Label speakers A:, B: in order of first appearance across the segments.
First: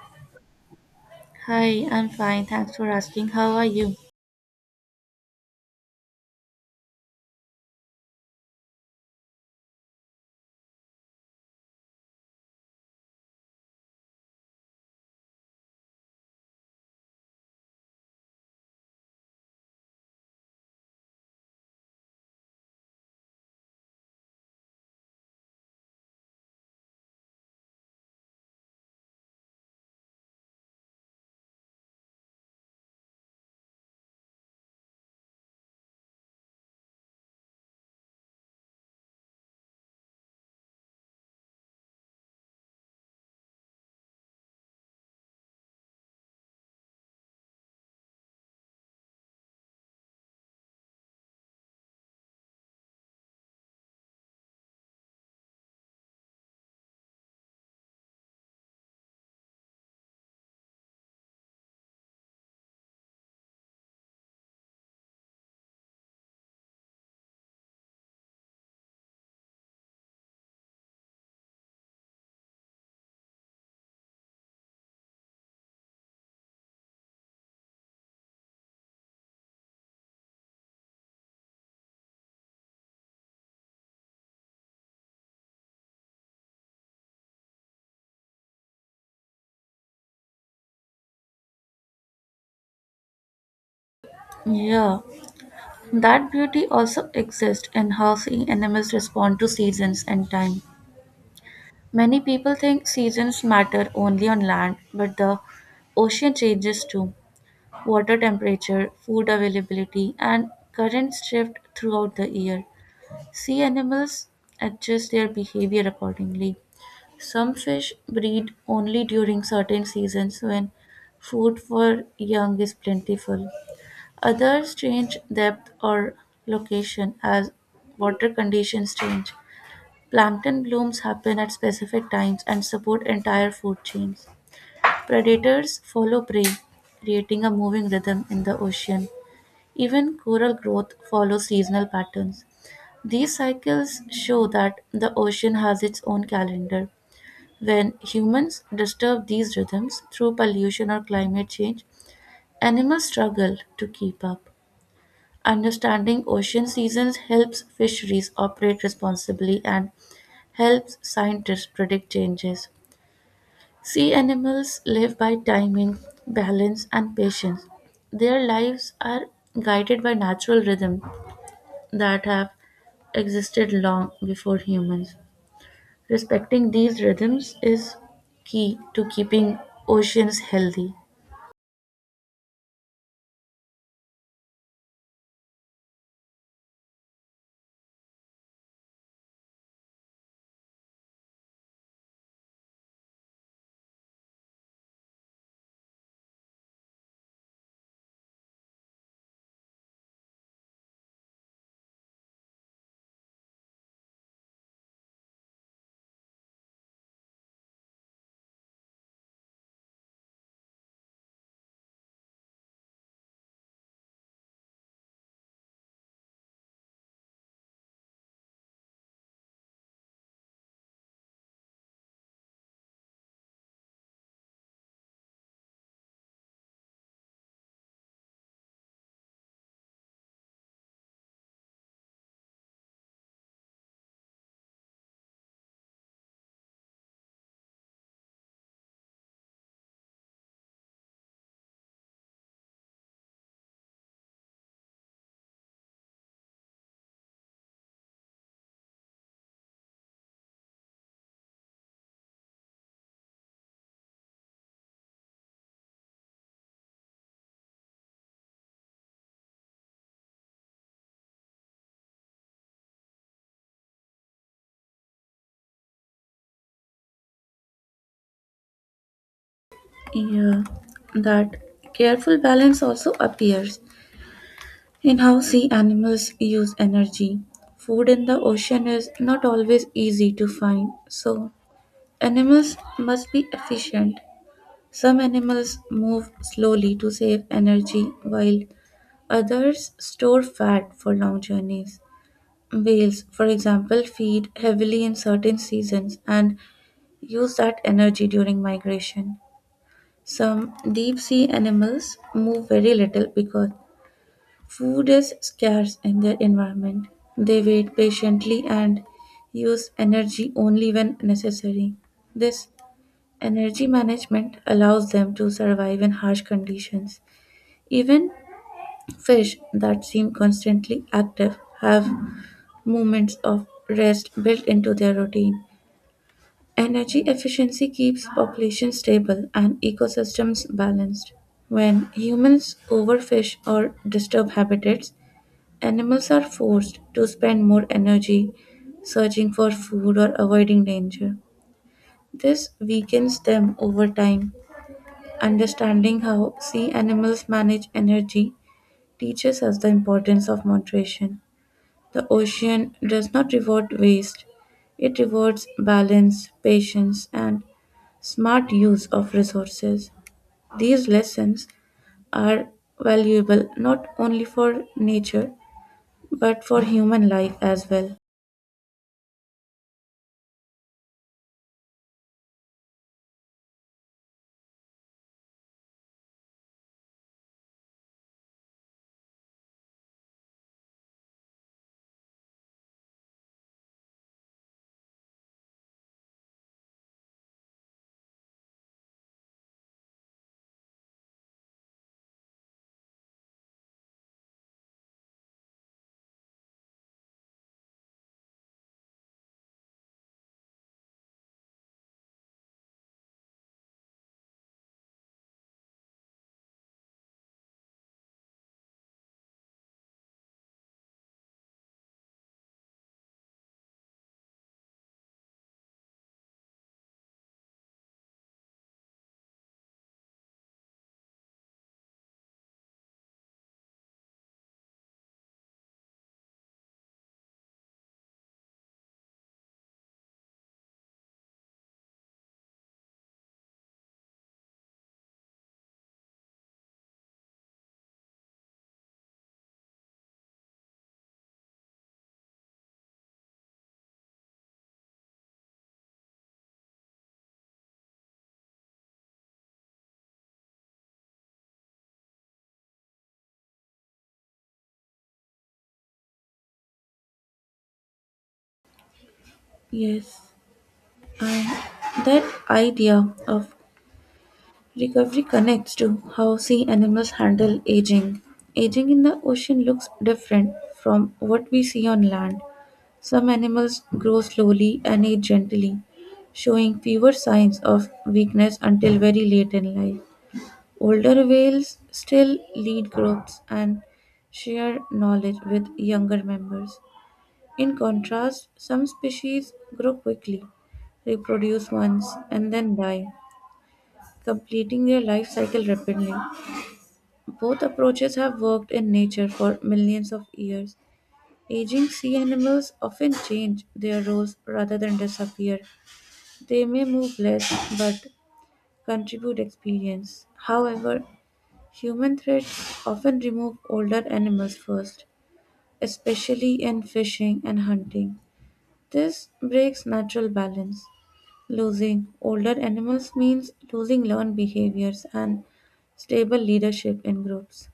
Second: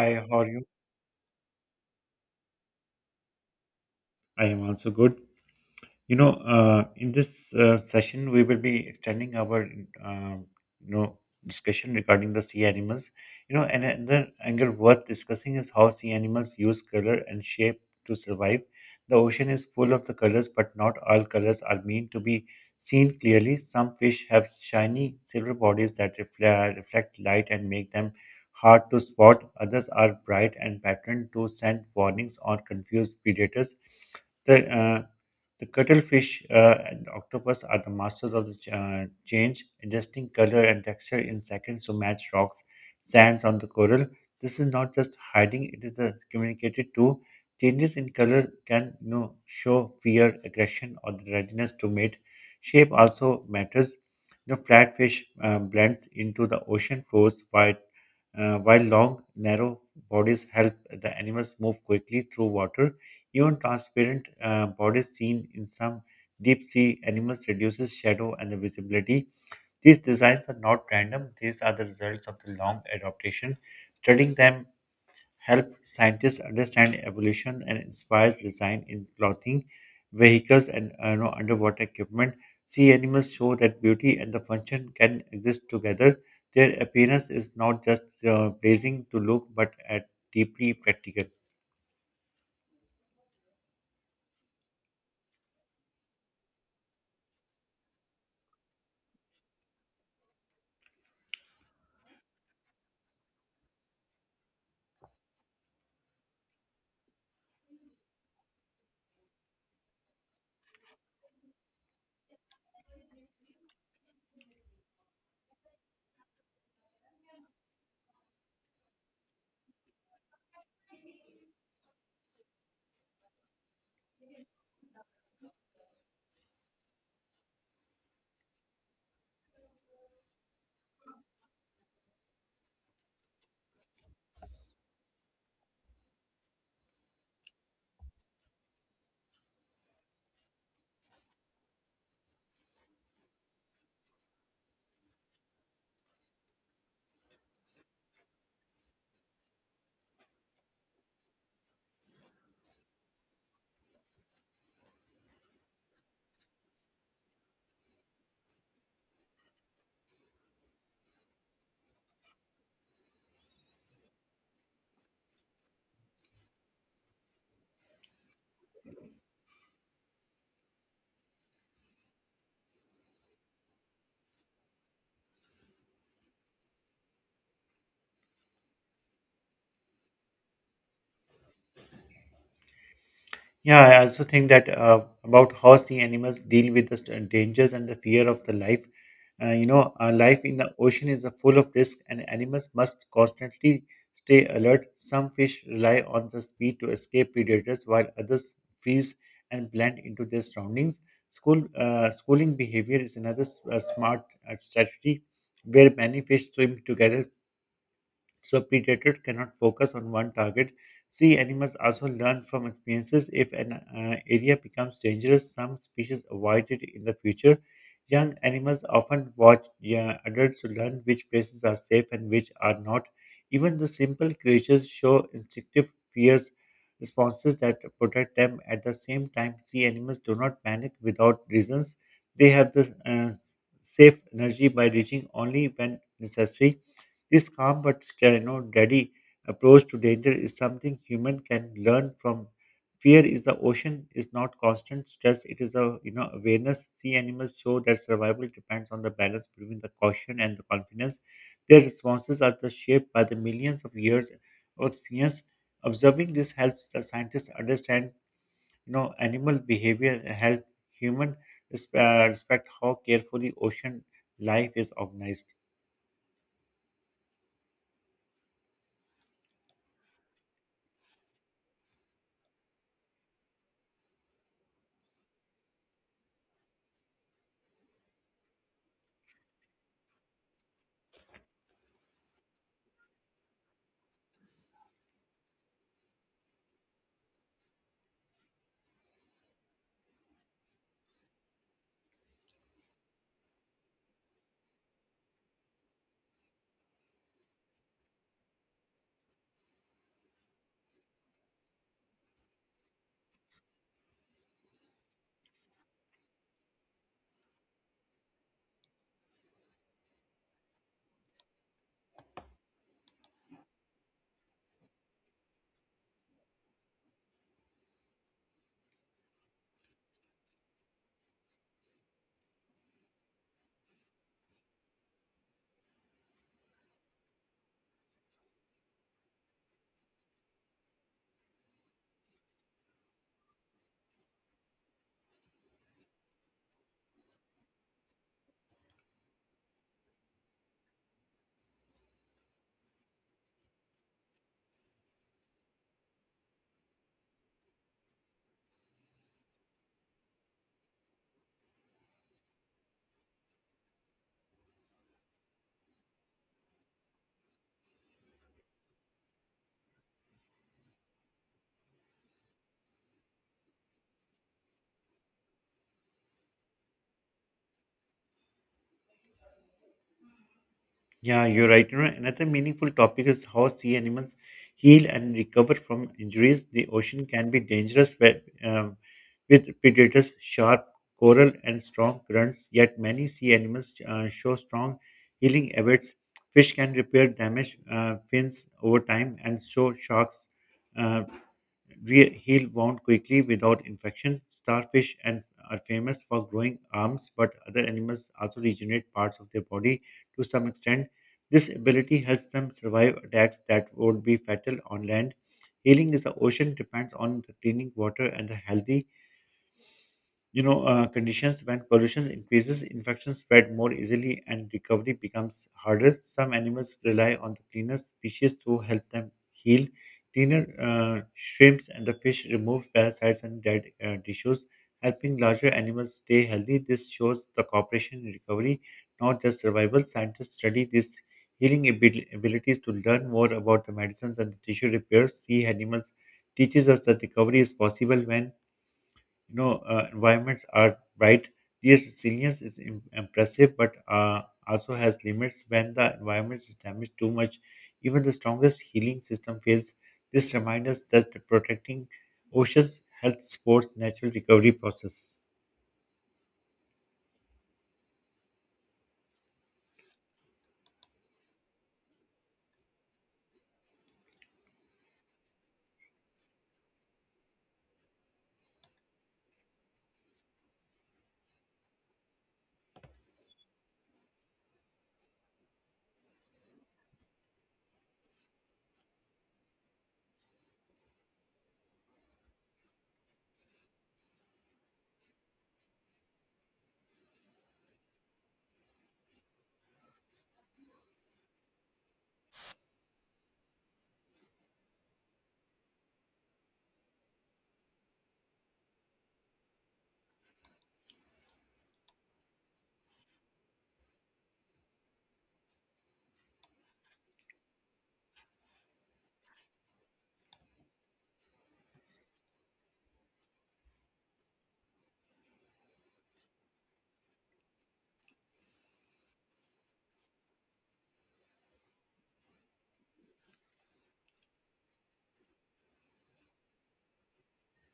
A: Hi, how are you?
B: Hi, I'm fine. Thanks for asking. How are you?
A: I am also good. In this session, we will be extending our, um you know, discussion regarding the sea animals. You know, and another angle worth discussing is how sea animals use color and shape to survive. The ocean is full of the colors, but not all colors are meant to be seen clearly. Some fish have shiny silver bodies that reflect light and make them hard to spot. Others are bright and patterned to send warnings or confuse predators. The uh, the cuttlefish and octopus are the masters of the change, adjusting color and texture in seconds to match rocks, sands on the coral. This is not just hiding; it is the communicated too. Changes in color can, show fear, aggression, or the readiness to mate. Shape also matters. The flatfish blends into the ocean floors, while while long, narrow bodies help the animals move quickly through water. Even transparent bodies seen in some deep sea animals reduces shadow and the visibility. These designs are not random. These are the results of the long adaptation. Studying them help scientists understand evolution and inspires design in clothing, vehicles, and underwater equipment. Sea animals show that beauty and the function can exist together. Their appearance is not just pleasing to look, but at deeply practical.
B: Yeah, that beauty also exists in how sea animals respond to seasons and time. Many people think seasons matter only on land, but the ocean changes too. Water temperature, food availability, and currents shift throughout the year. Sea animals adjust their behavior accordingly. Some fish breed only during certain seasons when food for young is plentiful. Others change depth or location as water conditions change. Plankton blooms happen at specific times and support entire food chains. Predators follow prey, creating a moving rhythm in the ocean. Even coral growth follows seasonal patterns. These cycles show that the ocean has its own calendar. When humans disturb these rhythms through pollution or climate change, animals struggle to keep up. Understanding ocean seasons helps fisheries operate responsibly and helps scientists predict changes. Sea animals live by timing, balance, and patience. Their lives are guided by natural rhythms that have existed long before humans. Respecting these rhythms is key to keeping oceans healthy.
A: Yeah, I also think that about how sea animals deal with the dangers and the fear of the life. Life in the ocean is a full of risk, and animals must constantly stay alert. Some fish rely on the speed to escape predators, while others freeze and blend into their surroundings. Schooling behavior is another smart strategy, where many fish swim together so predators cannot focus on one target. Sea animals also learn from experiences. If an area becomes dangerous, some species avoid it in the future. Young animals often watch, yeah, adults to learn which places are safe and which are not. Even the simple creatures show instinctive fears responses that protect them. At the same time, sea animals do not panic without reasons. They have the safe energy by reaching only when necessary. This calm but still, ready approach to danger is something human can learn from. Fear is the ocean, is not constant stress. It is a, awareness. Sea animals show that survival depends on the balance between the caution and the confidence. Their responses are just shaped by the millions of years of experience. Observing this helps the scientists understand, animal behavior and help human respect how carefully ocean life is organized.
B: Yeah, that careful balance also appears in how sea animals use energy. Food in the ocean is not always easy to find, so animals must be efficient. Some animals move slowly to save energy, while others store fat for long journeys. Whales, for example, feed heavily in certain seasons and use that energy during migration. Some deep sea animals move very little because food is scarce in their environment. They wait patiently and use energy only when necessary. This energy management allows them to survive in harsh conditions. Even fish that seem constantly active have moments of rest built into their routine. Energy efficiency keeps population stable and ecosystems balanced. When humans overfish or disturb habitats, animals are forced to spend more energy searching for food or avoiding danger. This weakens them over time. Understanding how sea animals manage energy teaches us the importance of moderation. The ocean does not reward waste, it rewards balance, patience, and smart use of resources. These lessons are valuable not only for nature but for human life as well.
A: Yeah, you're right. You know, another meaningful topic is how sea animals heal and recover from injuries. The ocean can be dangerous with predators, sharp coral, and strong currents. Yet many sea animals show strong healing habits. Fish can repair damaged fins over time, and so sharks. uh, Heal wound quickly without infection. Starfish and are famous for growing arms, but other animals also regenerate parts of their body to some extent. This ability helps them survive attacks that would be fatal on land. Healing in the ocean depends on the cleaning water and the healthy, conditions when pollution increases infections spread more easily and recovery becomes harder. Some animals rely on the cleaner species to help them heal. Cleaner shrimps and the fish remove parasites and dead tissues, helping larger animals stay healthy. This shows the cooperation in recovery, not just survival. Scientists study these healing abilities to learn more about the medicines and the tissue repairs. See animals teaches us that recovery is possible when, environments are bright. Their resilience is impressive, but also has limits. When the environment is damaged too much, even the strongest healing system fails. This reminds us that protecting oceans helps support natural recovery processes.
B: Yes. That idea of recovery connects to how sea animals handle aging. Aging in the ocean looks different from what we see on land. Some animals grow slowly and age gently, showing fewer signs of weakness until very late in life. Older whales still lead groups and share knowledge with younger members. In contrast, some species grow quickly, reproduce once, and then die, completing their life cycle rapidly. Both approaches have worked in nature for millions of years. Aging sea animals often change their roles rather than disappear. They may move less but contribute experience. However, human threats often remove older animals first, especially in fishing and hunting. This breaks natural balance. Losing older animals means losing learned behaviors and stable leadership in groups.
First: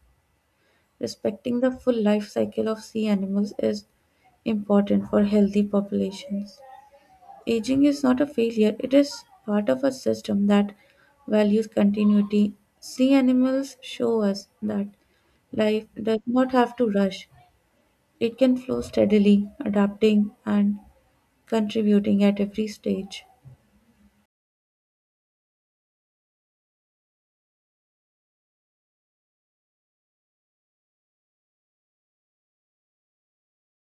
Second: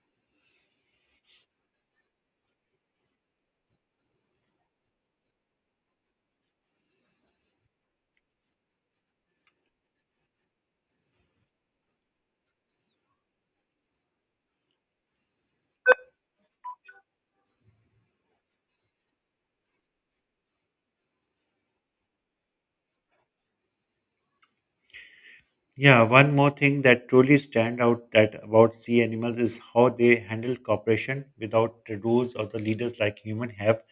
B: Respecting the full life cycle of sea animals is important for healthy populations. Aging is not a failure, it is part of a system that values continuity. Sea animals show us that life does not have to rush, it can flow steadily, adapting and contributing at every stage.
A: Yeah, one more thing that truly stand out that about sea animals is how they handle cooperation without the rules or the leaders like human have.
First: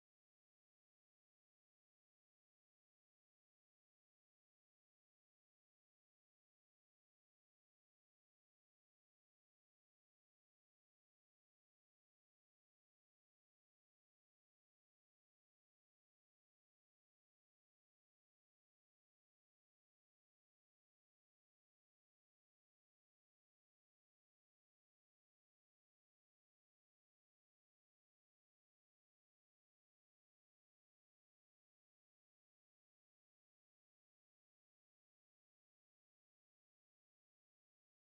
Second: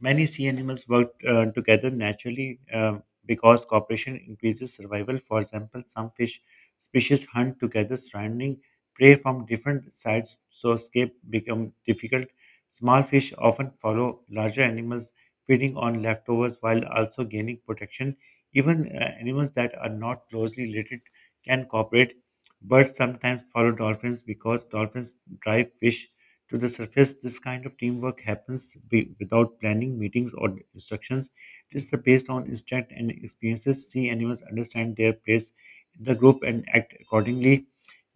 A: Many sea animals work together naturally because cooperation increases survival. For example, some fish species hunt together, surrounding prey from different sides, so escape become difficult. Small fish often follow larger animals, feeding on leftovers while also gaining protection. Even animals that are not closely related can cooperate. Birds sometimes follow dolphins because dolphins drive fish to the surface. This kind of teamwork happens without planning, meetings, or instructions. It is based on instinct and experiences. Sea animals understand their place in the group and act accordingly.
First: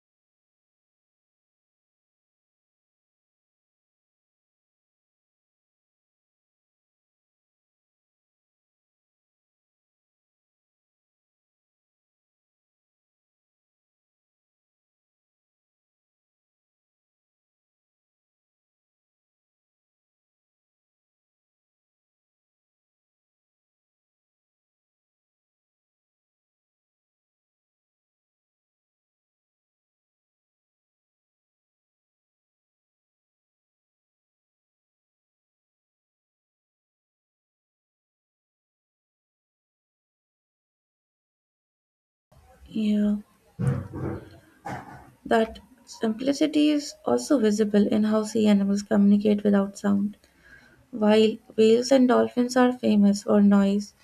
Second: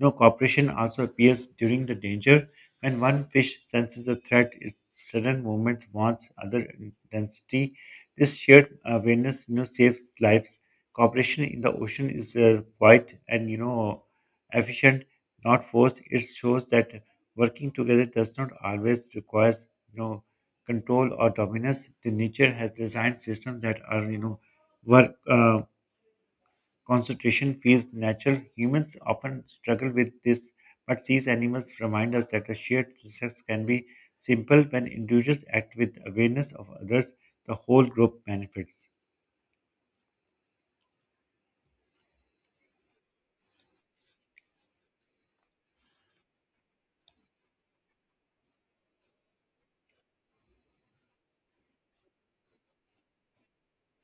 A: No cooperation also appears during the danger. When one fish senses a threat, its sudden movement warns other intensity. This shared awareness, saves lives. Cooperation in the ocean is quite and, efficient, not forced. It shows that working together does not always requires, you know control or dominance. The nature has designed systems that are, work concentration feels natural. Humans often struggle with this, but these animals remind us that a shared success can be simple when individuals act with awareness of others. The whole group benefits.
B: Yeah. That simplicity is also visible in how sea animals communicate without sound. While whales and dolphins are famous for noise,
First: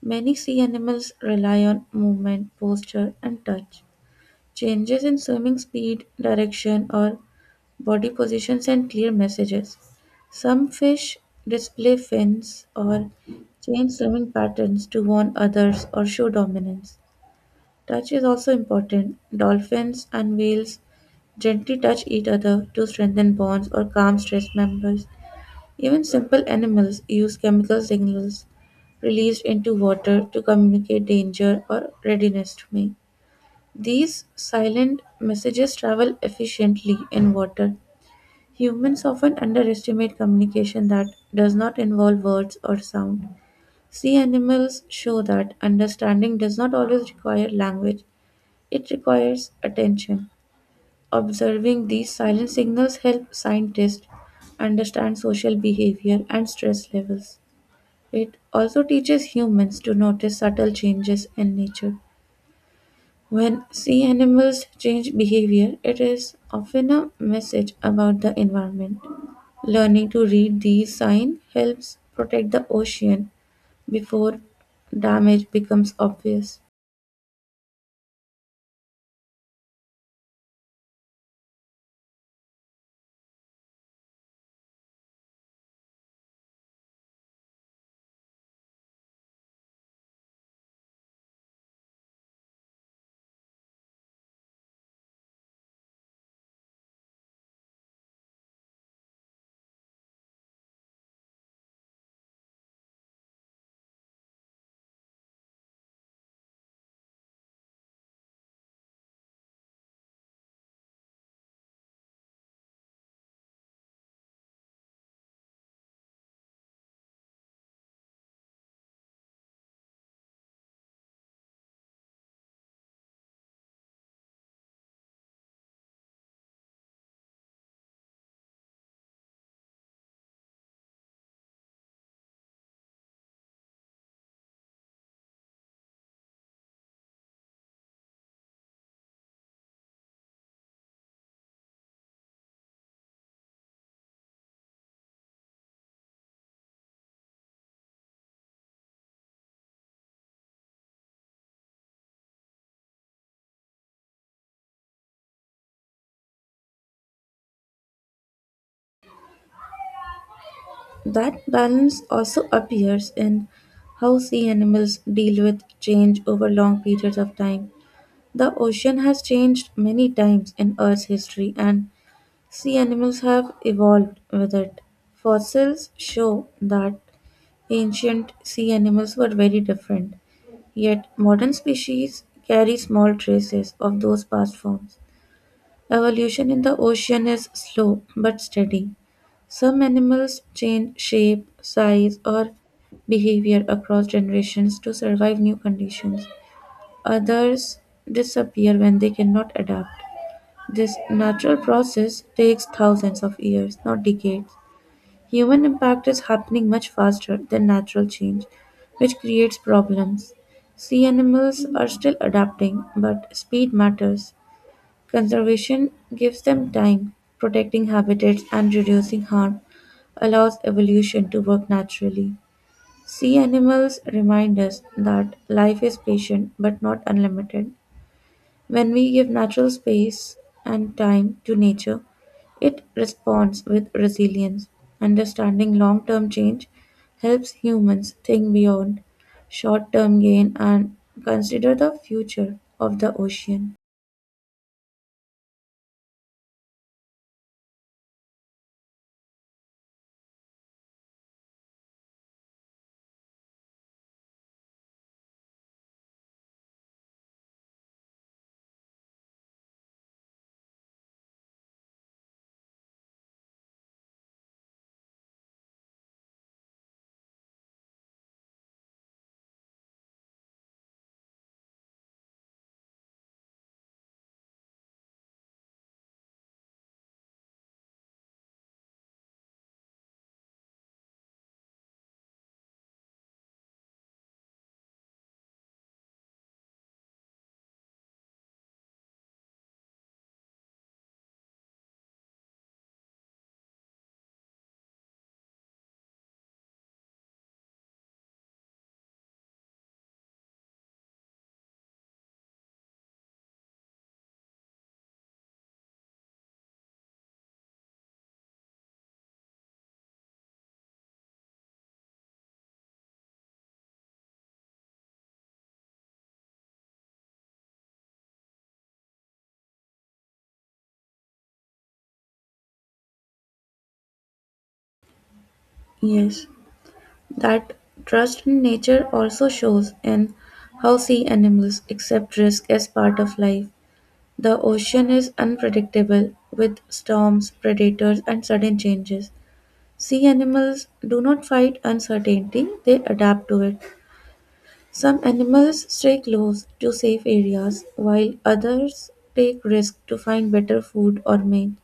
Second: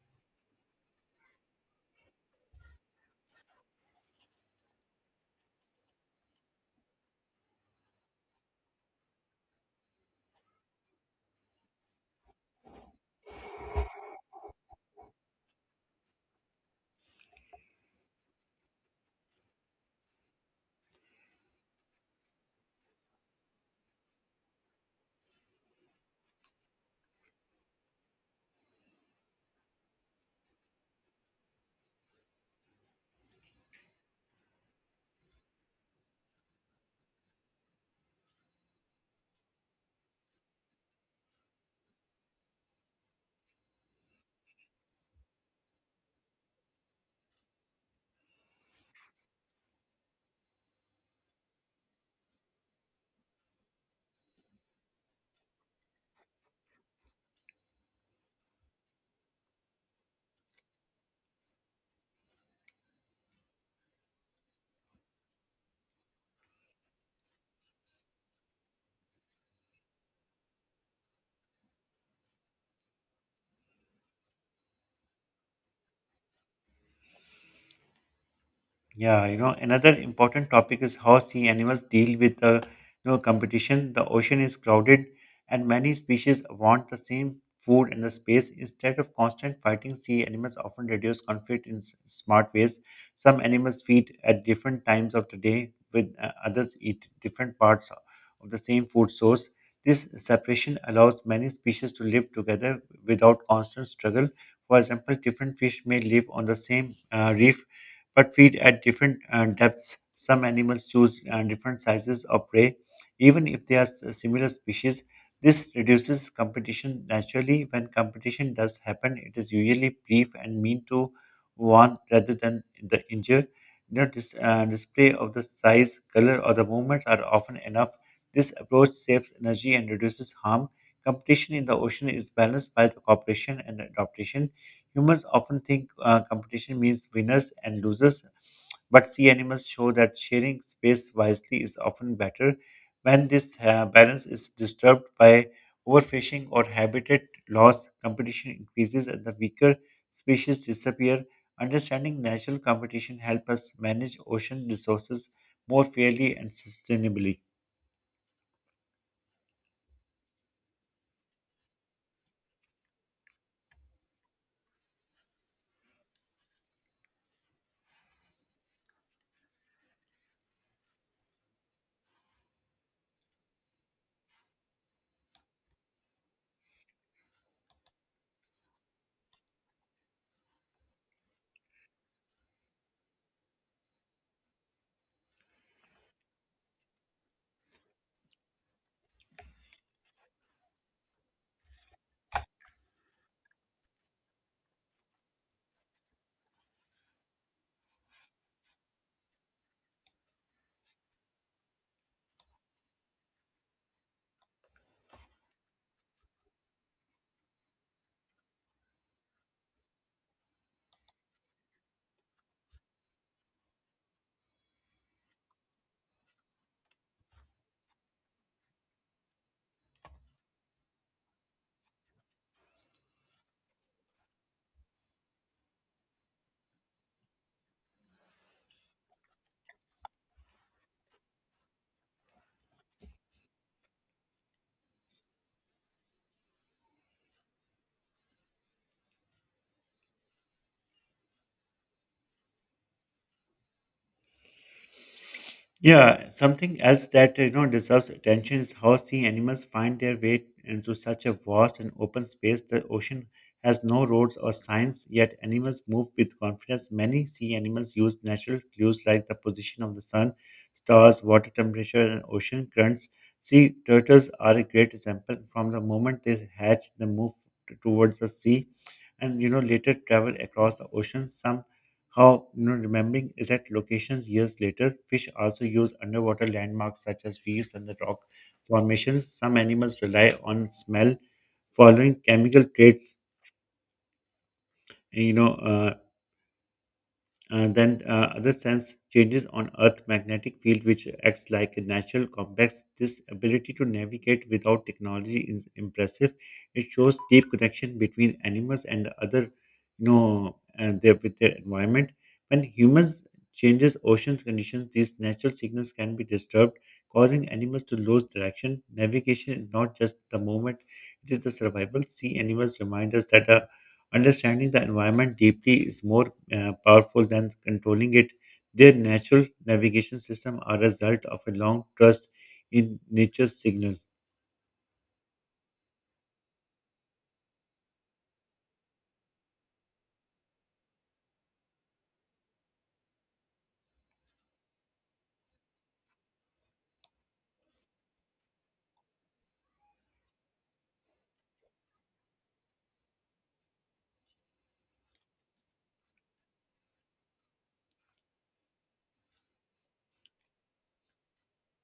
B: many sea animals rely on movement, posture, and touch. Changes in swimming speed, direction, or body position send clear messages. Some fish display fins or change swimming patterns to warn others or show dominance. Touch is also important. Dolphins and whales gently touch each other to strengthen bonds or calm stressed members. Even simple animals use chemical signals released into water to communicate danger or readiness to mate. These silent messages travel efficiently in water. Humans often underestimate communication that does not involve words or sound. Sea animals show that understanding does not always require language, it requires attention. Observing these silent signals help scientists understand social behavior and stress levels. It also teaches humans to notice subtle changes in nature. When sea animals change behavior, it is often a message about the environment. Learning to read these signs helps protect the ocean before damage becomes obvious.
A: Yeah, you know, another important topic is how sea animals deal with the, competition. The ocean is crowded and many species want the same food and the space. Instead of constant fighting, sea animals often reduce conflict in smart ways. Some animals feed at different times of the day, with others eat different parts of the same food source. This separation allows many species to live together without constant struggle. For example, different fish may live on the same reef but feed at different depths. Some animals choose different sizes of prey, even if they are similar species. This reduces competition naturally. When competition does happen, it is usually brief and mean to warn rather than the injure. No display of the size, color, or the movements are often enough. This approach saves energy and reduces harm. Competition in the ocean is balanced by the cooperation and adaptation. Humans often think competition means winners and losers, but sea animals show that sharing space wisely is often better. When this balance is disturbed by overfishing or habitat loss, competition increases and the weaker species disappear. Understanding natural competition helps us manage ocean resources more fairly and sustainably.
B: That balance also appears in how sea animals deal with change over long periods of time. The ocean has changed many times in Earth's history, and sea animals have evolved with it. Fossils show that ancient sea animals were very different, yet modern species carry small traces of those past forms. Evolution in the ocean is slow but steady. Some animals change shape, size, or behavior across generations to survive new conditions. Others disappear when they cannot adapt. This natural process takes thousands of years, not decades. Human impact is happening much faster than natural change, which creates problems. Sea animals are still adapting, but speed matters. Conservation gives them time; protecting habitats and reducing harm allows evolution to work naturally. Sea animals remind us that life is patient but not unlimited. When we give natural space and time to nature, it responds with resilience. Understanding long term change helps humans think beyond short term gain and consider the future of the ocean.
A: Yeah, something else that, deserves attention is how sea animals find their way into such a vast and open space. The ocean has no roads or signs, yet animals move with confidence. Many sea animals use natural clues like the position of the sun, stars, water temperature, and ocean currents. Sea turtles are a great example. From the moment they hatch, they move towards the sea, and, later travel across the ocean. Some how remembering is that locations years later, fish also use underwater landmarks such as reefs and the rock formations. Some animals rely on smell, following chemical traits. You know, then Other sense changes on earth magnetic field which acts like a natural compass. This ability to navigate without technology is impressive. It shows deep connection between animals and other, with their environment. When humans changes oceans conditions, these natural signals can be disturbed, causing animals to lose direction. Navigation is not just the movement, it is the survival. Sea animals remind us that a understanding the environment deeply is more powerful than controlling it. Their natural navigation system are a result of a long trust in nature's signal.
B: Yes. That trust in nature also shows in how sea animals accept risk as part of life. The ocean is unpredictable with storms, predators, and sudden changes. Sea animals do not fight uncertainty, they adapt to it. Some animals stay close to safe areas, while others take risks to find better food or mate.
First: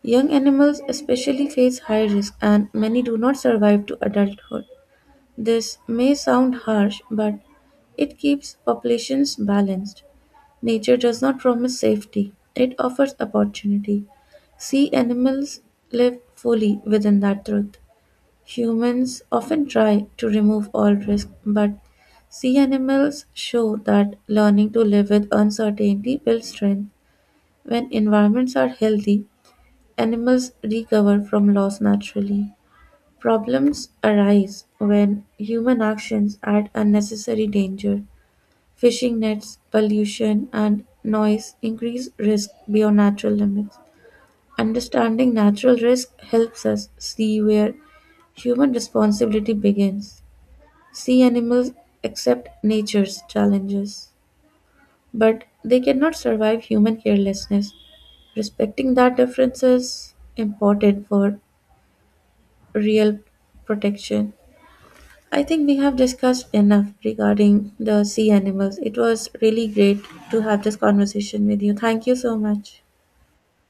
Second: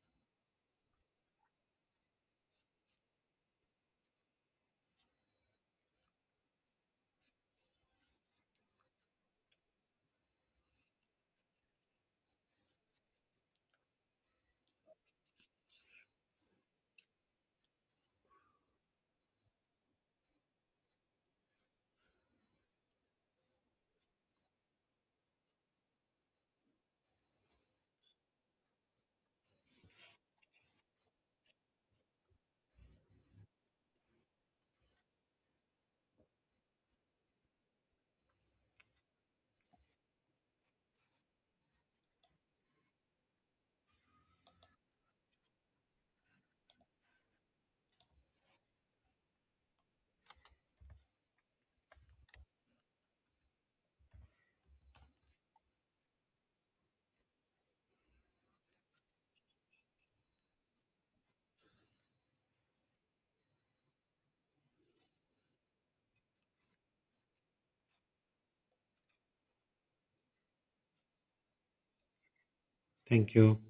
B: Young animals especially face high risk, and many do not survive to adulthood. This may sound harsh, but it keeps populations balanced. Nature does not promise safety, it offers opportunity. Sea animals live fully within that truth. Humans often try to remove all risk, but sea animals show that learning to live with uncertainty builds strength. When environments are healthy, animals recover from loss naturally. Problems arise when human actions add unnecessary danger; fishing nets, pollution, and noise increase risk beyond natural limits. Understanding natural risk helps us see where human responsibility begins. Sea animals accept nature's challenges, but they cannot survive human carelessness. Respecting that difference is important for real protection. I think we have discussed enough regarding the sea animals. It was really great to have this conversation with you. Thank you so much.
A: Thank you.